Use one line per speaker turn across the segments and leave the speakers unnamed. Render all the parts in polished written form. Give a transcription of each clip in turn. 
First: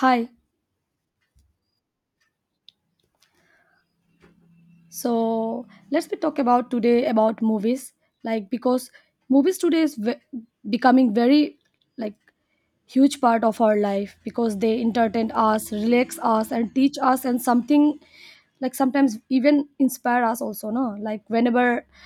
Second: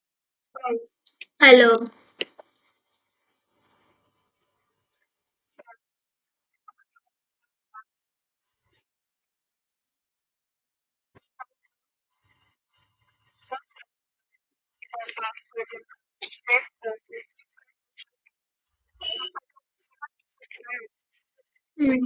Hi.
Hello.
So let's be talk about today about movies, like because movies today is becoming very like huge part of our life because they entertain us, relax us, and teach us, and something like sometimes even inspire us also. No, like whenever
Hmm.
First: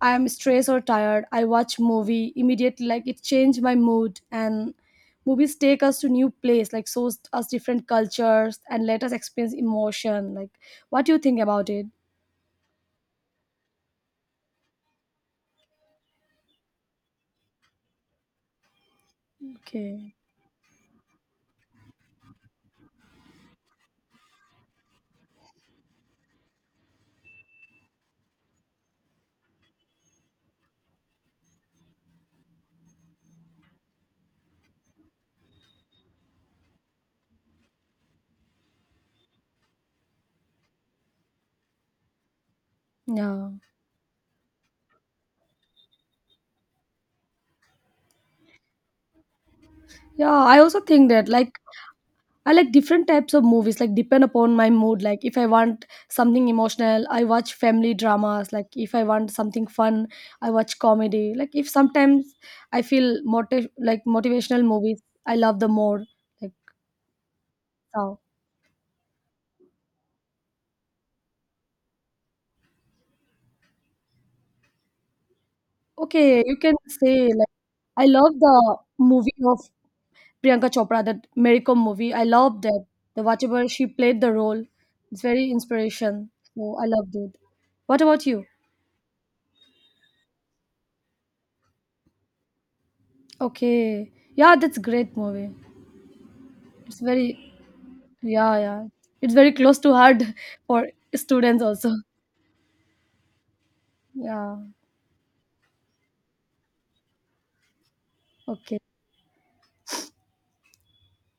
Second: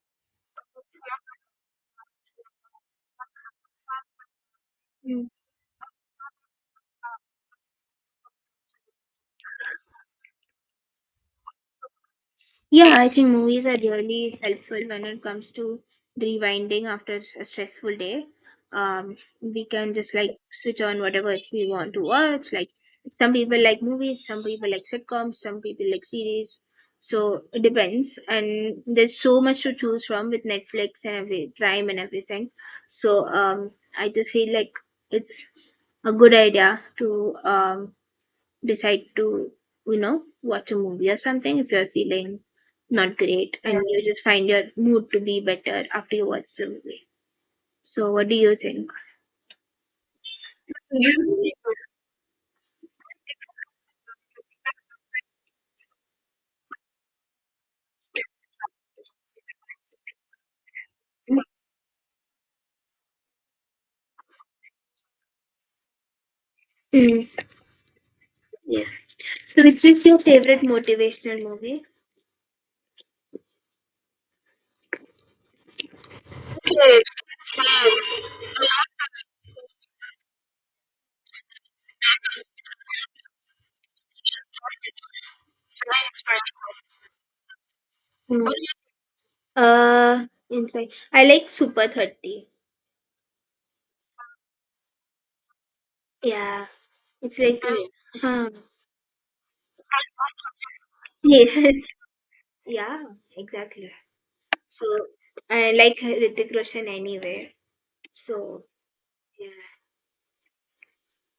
I am stressed or tired, I watch movie immediately. Like it changed my mood and
Hmm.
movies take us to new place like shows us different cultures and let us experience emotion like what do you think about it?
Yeah, I think movies are really helpful when it comes to rewinding after a stressful day. We can
Okay.
just like switch on whatever we want to watch. Like some people like movies, some people like sitcoms, some people like series. So it depends, and there's so much to choose from with Netflix and every Prime and everything. So I just feel like it's a good idea to decide to watch a movie or something if you're feeling not
Yeah.
great. Yeah, and you just find your mood to be better after you watch the movie. So what do you think?
Yeah, I also think that like I like different types of movies, like depend upon my mood. Like if I want something emotional, I watch family dramas. Like if I want something fun, I watch comedy. Like if sometimes I feel motiv like motivational movies, I love the more. Like
Mm.
so.
Yeah. So which is your favorite motivational movie?
Okay, you can say like I love the movie of Priyanka Chopra, that Mary Kom movie. I loved that. The whatever she played the role, it's very inspiration. So I loved it. What about you?
Mm. In fact, I like Super 30.
Okay, yeah, that's great movie.
Yeah,
It's
it's
very
like. Hmm.
yeah yeah. It's very close to heart for students
Yes.
also.
Yeah, exactly.
Yeah.
So I like Hrithik Roshan anyway. So
Okay.
yeah.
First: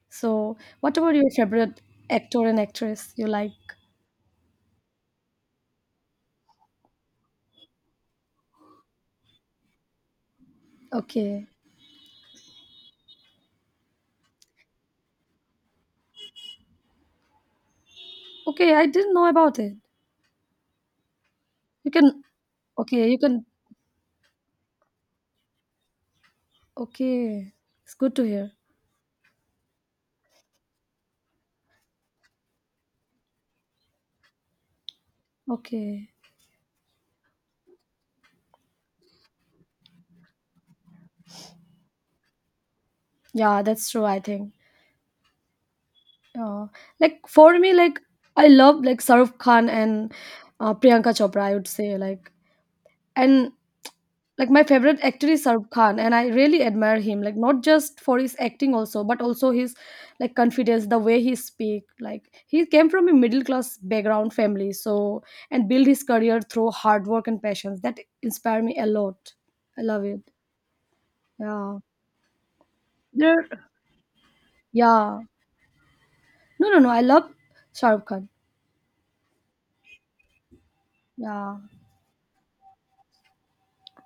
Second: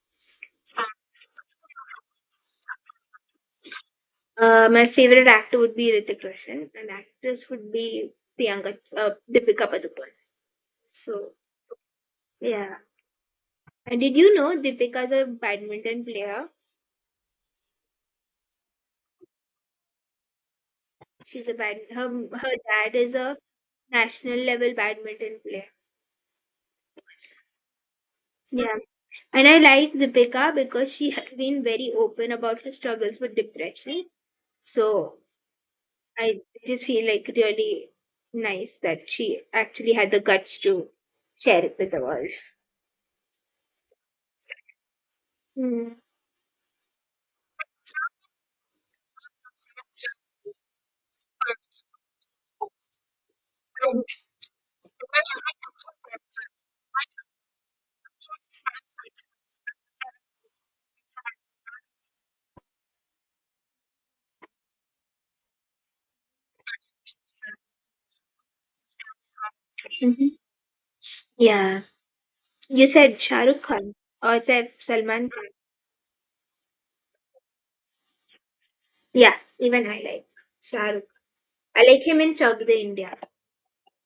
So what about your favorite actor and actress you like?
My favorite actor would be Ritik Roshan, and actress would be Priyanka, Deepika Padukone. So
Okay.
yeah. And did you know Deepika is a badminton player?
Okay, I didn't know about it.
She's a bad.
You
Her
can
her dad
okay,
is
you
a
can
national level badminton player.
okay. It's good to hear.
Yeah, and I like Deepika because she has been very open about her struggles with depression. So
Okay.
I just feel like really nice that she actually had the guts to share it with the world.
Yeah, that's true, I think.
Mm.
Uh, like for me, like I love like Saruf Khan and Priyanka Chopra. I would say like and like my favorite actor is Saruf Khan, and I really admire him. Like not just for his acting also, but also his like confidence, the way he speak. Like he came from a middle class background family, so and build his career through hard work and passions. That inspire me a lot. I love it.
Mhm.
Yeah.
Yeah. You said Shah
There.
Rukh Khan, or it's
Yeah.
Salman Khan?
No, no, no. I love Shahrukh Khan.
Yeah, even I like Shah Rukh.
Yeah.
I like him in Chak De India.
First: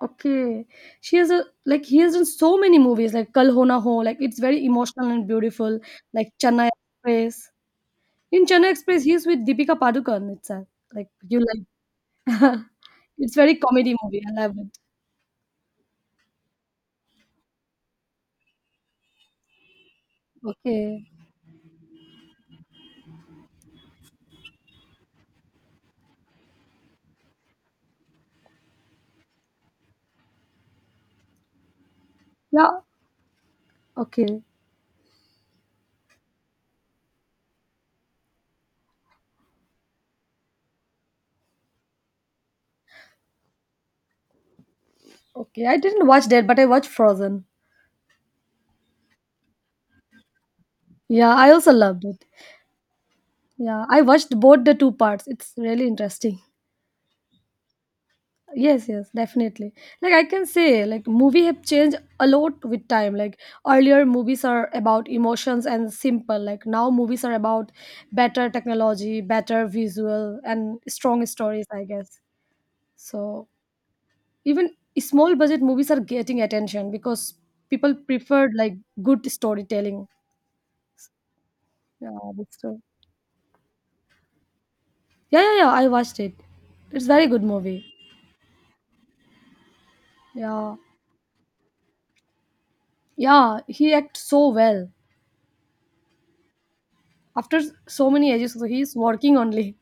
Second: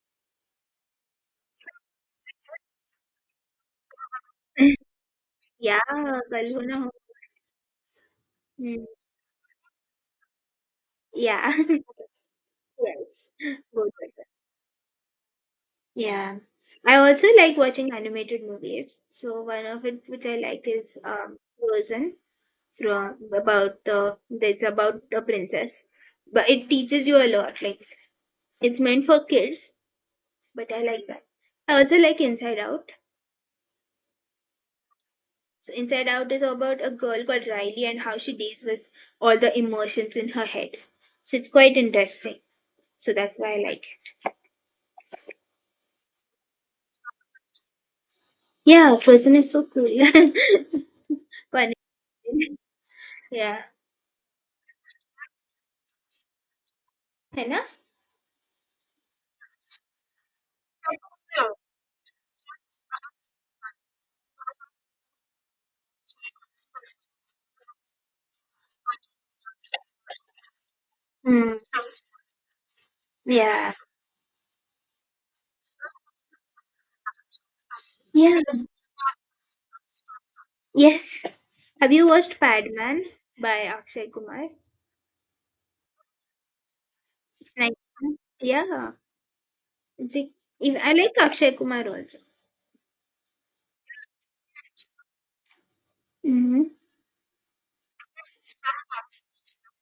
Okay. She has a like he has done so many movies like Kal Ho Na Ho, like it's very emotional and beautiful,
Yeah,
like
Kal Ho
Chennai
Na Ho.
Express. In Chennai
Hmm.
Express, he's with Deepika Padukone. It's a, like you
Yeah,
like
yes,
it's very
both
comedy
of
movie.
them.
I love it.
Yeah, I also like watching animated movies. So one of it which I like is
Okay.
Frozen. From about the there's about a princess, but it teaches you a lot. Like it's meant for kids, but I like that. I also like Inside
Yeah.
Out.
Okay.
So Inside Out is about a girl called Riley and how she deals with all the emotions in her head. So it's quite interesting. So that's why I like it.
Okay, I didn't watch that, but I watched Frozen.
Yeah, Frozen is so cool.
Yeah, I also
Funny.
loved it.
Yeah.
Yeah, I watched both the two parts. It's really interesting.
Henna?
Yes, yes, definitely. Like I can say, like movie have changed a lot with time. Like earlier movies are about emotions and simple. Like now movies are about better technology, better visual and strong
Mm,
stories, I guess. So
yeah.
even small budget movies are getting attention because people
Yeah.
preferred like good storytelling.
Yes. Have you
Yeah,
watched
that's true.
Padman by Akshay Kumar?
Yeah, yeah, yeah. I watched it. It's very good
It's nice.
movie.
Huh? Yeah. It's like,
Yeah.
if, I like Akshay Kumar also.
Yeah, he acts so well.
Mm-hmm.
After so many ages so he's working only,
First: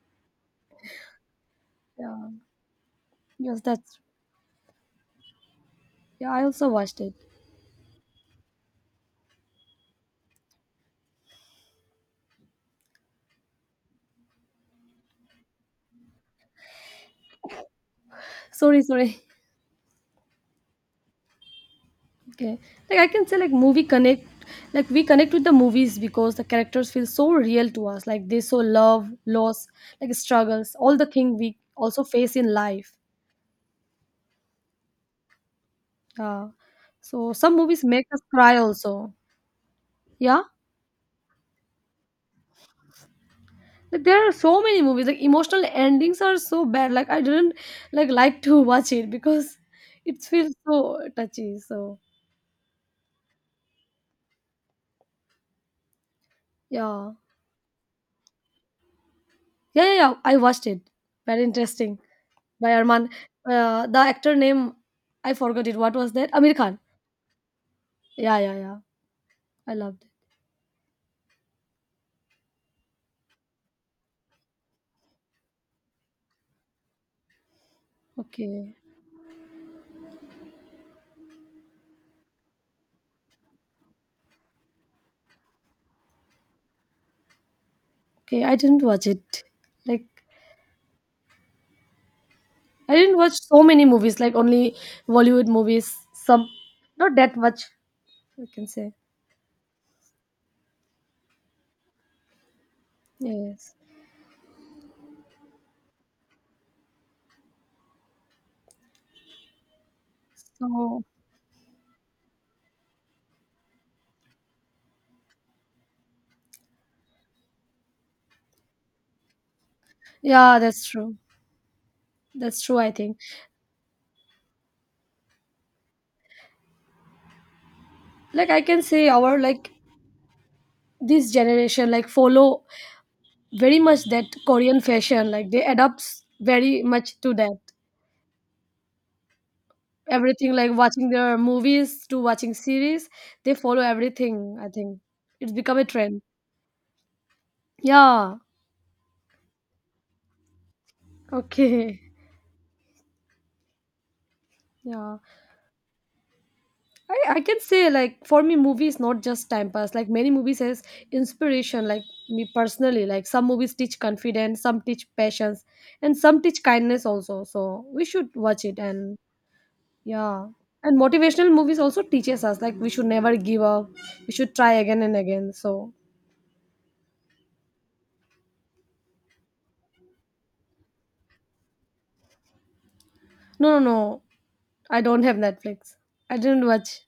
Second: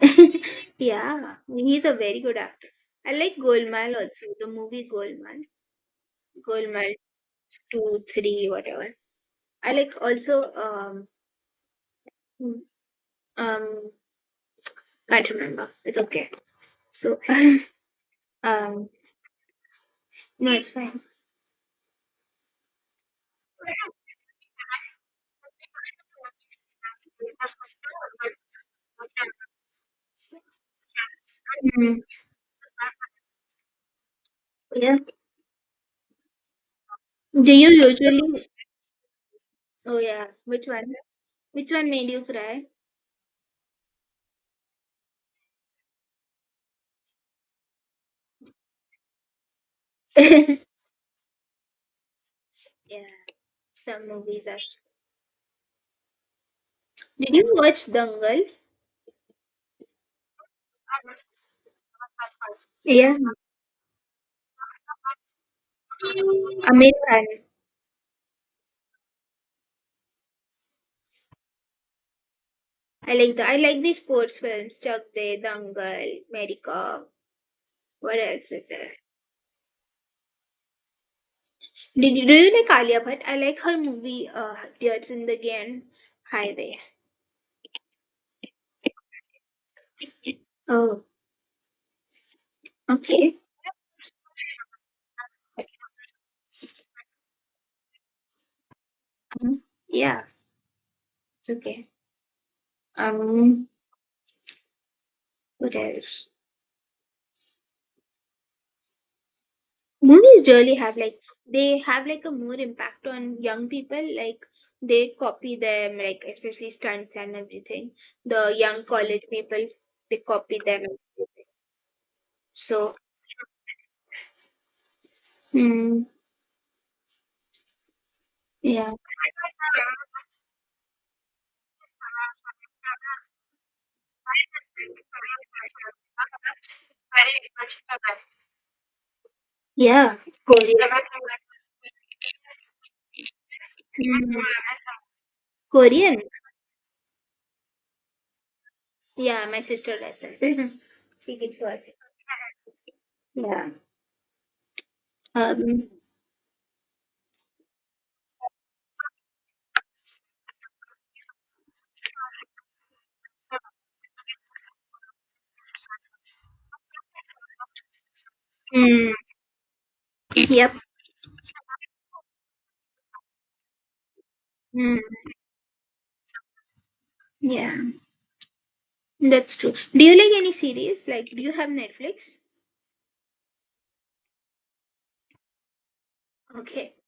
Yeah. He's a very
yeah.
good actor. I like
Yes,
Golmaal
that's,
also, the movie Golmaal.
yeah, I
Gold
also
Goldmart
watched it.
two, three, whatever. I like also um can't remember. It's okay. So
Sorry,
um
sorry.
no, it's fine.
Okay, like I can say like movie connect, like we connect with the movies because the characters feel so real to us, like they show love, loss, like struggles, all the thing we
Mm.
also face in life.
Yeah.
Yeah, so
Do
some
you
movies make us
usually?
cry also.
Oh yeah.
Yeah,
Which one? Which one made you cry?
like there are so many movies like emotional endings are so bad like I didn't like to watch it because it feels
Yeah.
so touchy so.
Some movies are.
Yeah.
Did you watch Dangal?
Yeah, yeah, yeah. I watched it. Very interesting. By Arman.
Yeah.
The actor name, I forgot it. What was that? Amir Khan.
Amir Khan.
Yeah, yeah, yeah. I loved
I like the sports films, Chak De, Dangal, Mary Kom. What
it.
else is
Okay.
there? Do you like Alia Bhatt? I like her movie, Dear Zindagi and Highway.
Okay, I didn't watch it. Like,
Oh,
I didn't watch
okay.
so many movies, like only Bollywood movies. Some, not that much, I can say.
Um, yeah, it's okay. Um,
Yes.
what else? Movies really have
So,
like they have like a more impact on young people. Like they copy them, like especially stunts and everything. The young college people they
yeah,
copy them.
that's true. That's true, I
So.
think.
Hmm.
Like, I can
Yeah.
say our, like, this generation, like, follow very much that Korean fashion. Like they adapts very much to that.
Yeah.
Everything like
Korean.
watching their movies to watching series, they follow
Hmm.
everything. I think it's become a
Korean.
trend. Yeah.
Yeah, my sister does that. She keeps watching.
Okay.
Yeah.
Yeah.
Um.
I can say like for me movie is not just time pass. Like many movies has inspiration, like me personally. Like some movies teach confidence, some teach patience, and some teach kindness also. So we should watch it
Mm.
and yeah,
Yep.
and motivational movies also teaches us like we should never give up. We should try
Mm.
again and again. So
Yeah, that's true. Do you like any series? Like, do you have Netflix?
no, no, no. I don't have Netflix. I didn't
Okay.
watch.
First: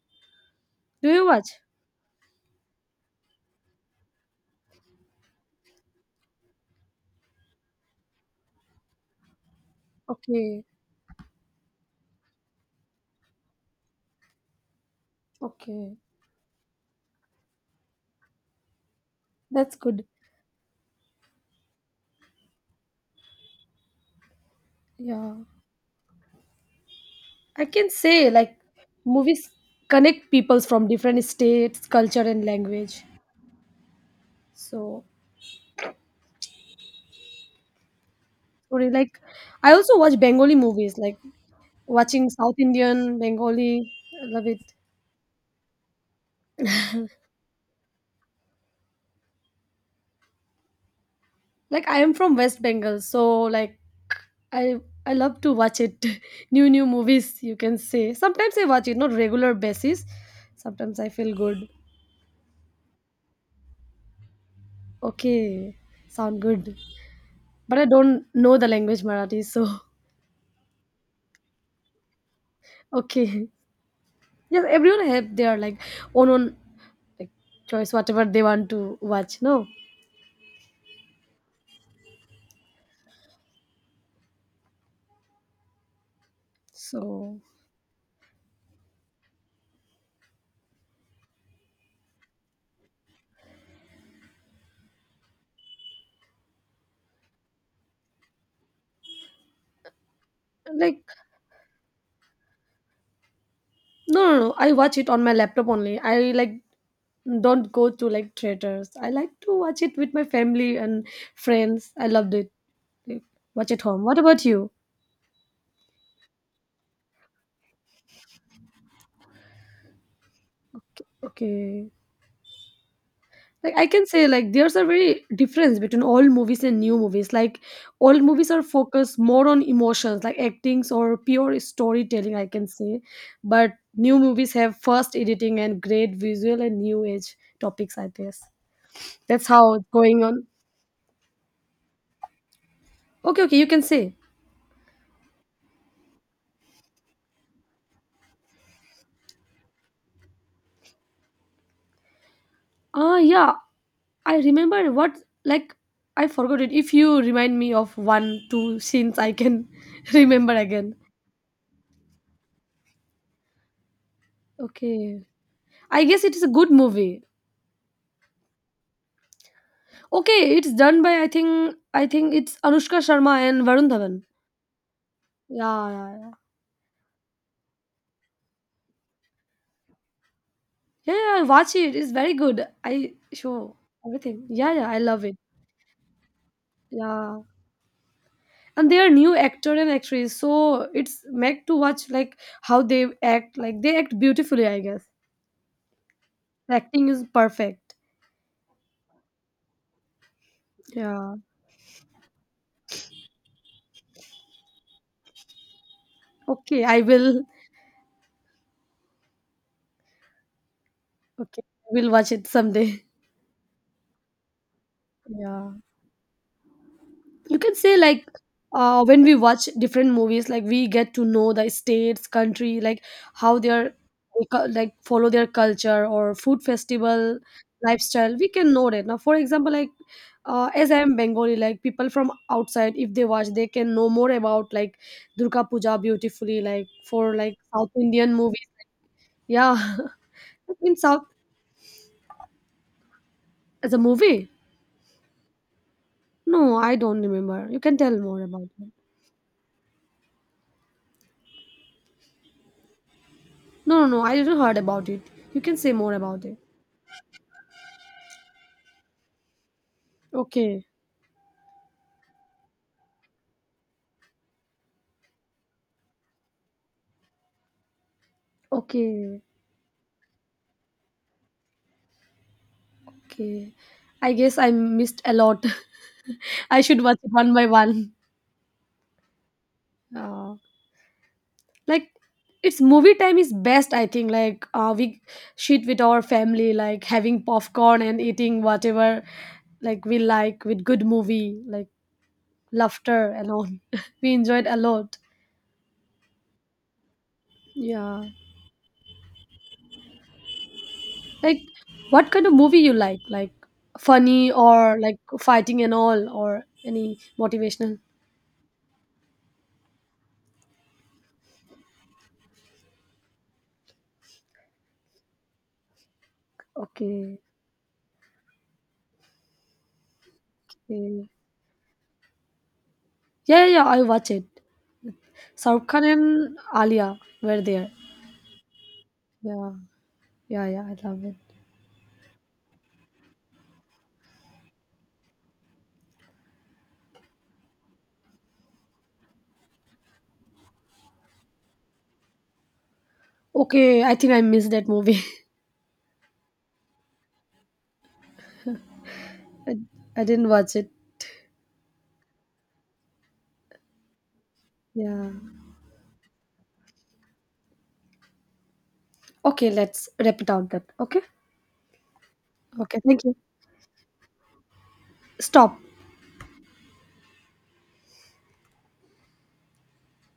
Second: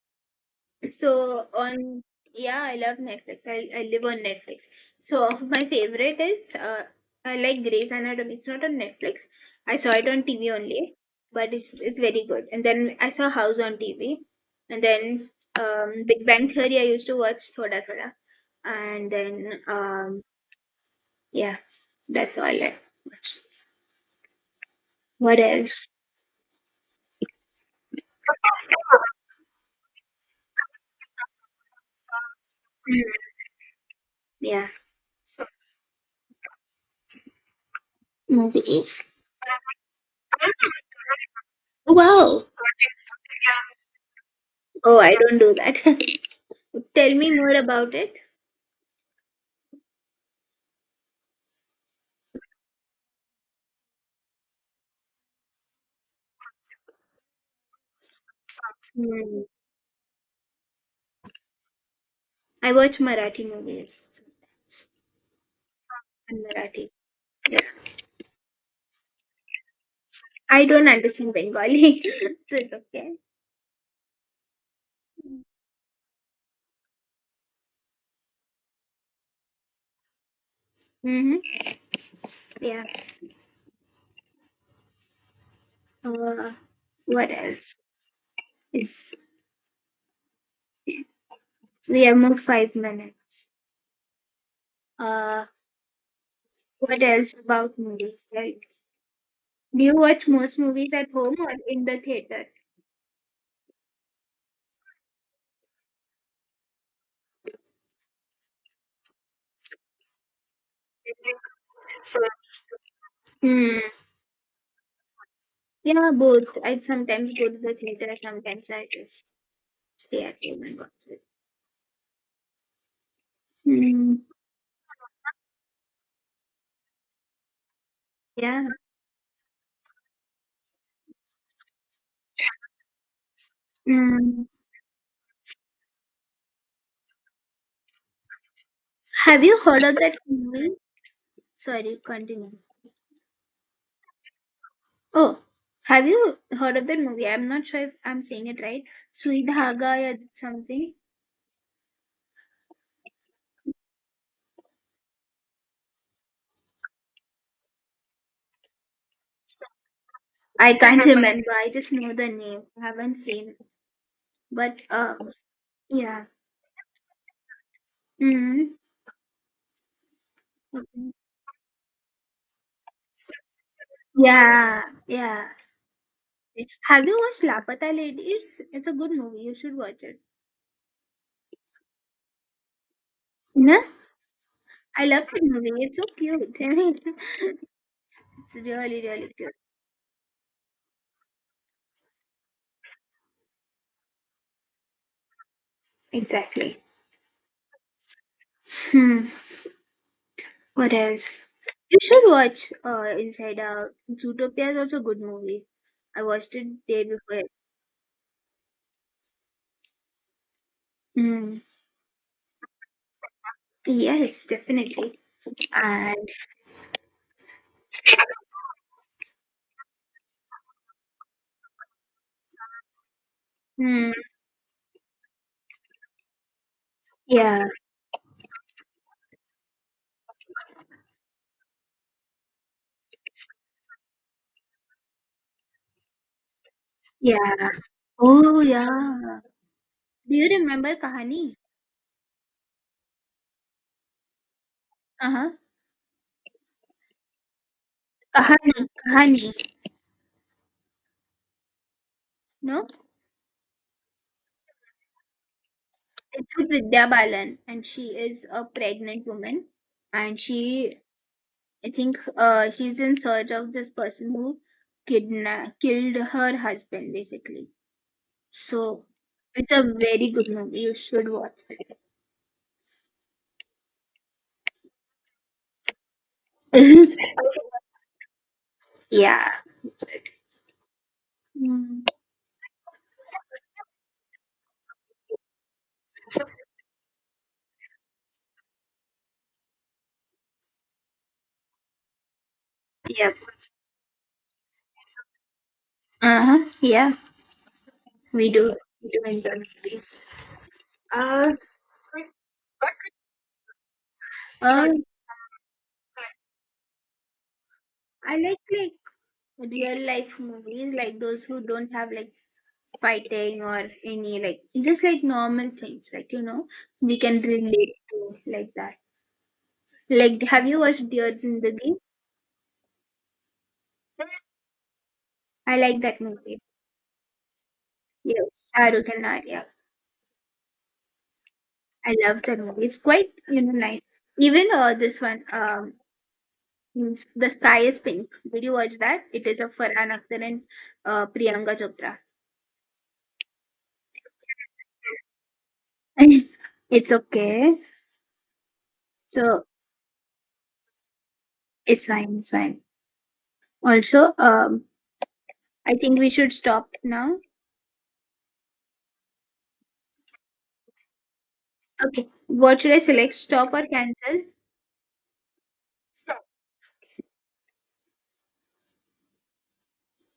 Do you
So
watch?
on yeah, I love Netflix. I live on Netflix. So my favorite is I like Grey's Anatomy. It's not on Netflix. I saw it on TV
Okay,
only, but it's very good. And then I saw House on TV, and then
okay,
Big Bang Theory. I used to watch Thoda Thoda, and then
that's good.
yeah, that's all I watch.
Yeah,
What else?
I can say like movies connect peoples from different states, culture, and
Hmm,
language.
yeah,
So sorry,
movies.
like I also watch Bengali movies, like watching
Wow.
South Indian Bengali. I love it.
Oh, I don't do that. Tell me more about it.
Like I am from West Bengal, so like i I love to watch it new new movies, you can say, sometimes I watch it, not
Hmm.
regular basis. Sometimes I feel good.
I watch Marathi movies.
Okay,
I'm
sound good.
Marathi.
But I don't know the language Marathi, so
I don't understand Bengali, so it's okay.
okay, yes everyone have their like own own like choice whatever they want to watch, no?
Mm-hmm. Yeah. Uh, what
So
else? It's, we have more 5 minutes. Uh, what else about movies? Like, do you watch most movies
like
at home or in the theater?
no, no, no. I watch it on my laptop only. I like don't go to like theaters. I like to watch it with my family and friends. I loved it. Like, watch
Hmm.
at home. What about you?
Yeah, both. I sometimes go to the theater. Sometimes I just stay at home and watch it.
Okay. Like I can
Hmm.
say like there's a very difference between old movies and new movies. Like old movies are
Yeah.
focused more on emotions, like actings or pure storytelling, I can say. But new
Hmm.
movies have fast editing and great visual and new age topics, I guess.
Have
That's
you
how
heard
it's
of that
going on.
movie? Sorry, continue.
Okay, okay, you can say.
Oh, have you heard of that movie? I'm not sure if I'm saying it right. Sweet Haga or something.
Ah, yeah. I remember what like I forgot it. If you remind me of one, two scenes, I can remember
I
again.
can't remember. I just know the name. I haven't seen. But
Okay. I guess
yeah.
it is a good movie.
Mm-hmm.
Okay, it's done by I think it's Anushka Sharma and Varun Dhawan.
Yeah, yeah.
Yeah, yeah, yeah.
Have you watched Lapata Ladies? It's a good movie. You should watch it.
Yeah, yeah, watch it. It's very good. I show
No?
everything. Yeah, yeah, I
I
love
love
it.
that movie. It's so cute. It's
Yeah. And they
really,
are
really
new
cute.
actor and actress, so it's make to watch like how they act. Like they act beautifully, I guess. The
Exactly.
acting is perfect.
Hmm. What
Yeah.
else? You should watch Inside Out. Zootopia is also a good movie. I watched it
Okay, I
day before.
will.
Yes. Mm.
Okay, I will watch it someday.
Yes, definitely.
Yeah.
And
You can say like when we watch different movies, like we get to know the states, country, like how they're
mm,
they like follow their culture or food festival
yeah,
lifestyle. We can know that. Now, for example, like as I am Bengali, like people from outside, if they watch, they can know more about like Durga Puja beautifully, like for like
yeah.
South Indian
Oh
movies.
yeah.
Yeah.
Do you remember
In South
Kahani?
as a movie.
Uh huh.
No, I don't remember. You can tell more about
Kahani,
it.
Kahani. No,
No, no, no, I didn't heard about it. You can say more about it.
it's with Vidya Balan, and she is a pregnant woman, and
Okay.
she, I think, she's in search of this person who kidnapped, killed her husband, basically. So
Okay,
it's a very good movie. You should watch it.
okay. I guess I missed a lot. I should watch it one by one.
Yeah.
Uh,
Hmm.
like it's movie time is best. I think like we shit with our family, like having popcorn and eating whatever like we like with good movie, like laughter
Yep.
and all. We enjoyed a lot.
Uh huh. Yeah.
Yeah.
We do. We do enjoy movies. Uh,
Like, what kind of movie you like? Like funny
uh,
or like fighting and all, or any motivational?
I like real life movies, like those who don't have like fighting or any like just like normal things, like we can
Okay.
relate to like that. Like, have you watched
Okay.
Dear Zindagi?
Yeah, yeah, yeah, I watch it.
I
Shahrukh
like
Khan
that
and
movie.
Alia were there.
Yes, Shah Rukh and Arya.
Yeah, yeah, yeah. I love it.
I love that movie. It's quite nice. Even this one, it's The Sky is Pink. Did you watch that? It is of Farhan Akhtar and Priyanka Chopra.
Okay, I think I missed that movie.
It's okay. So
I, I didn't watch it.
it's fine. It's fine. Also,
Yeah.
I think we should stop now.
Okay, let's wrap it out. Then. Okay.
Okay. What should I
Okay. Thank you.
select? Stop or cancel?
Stop.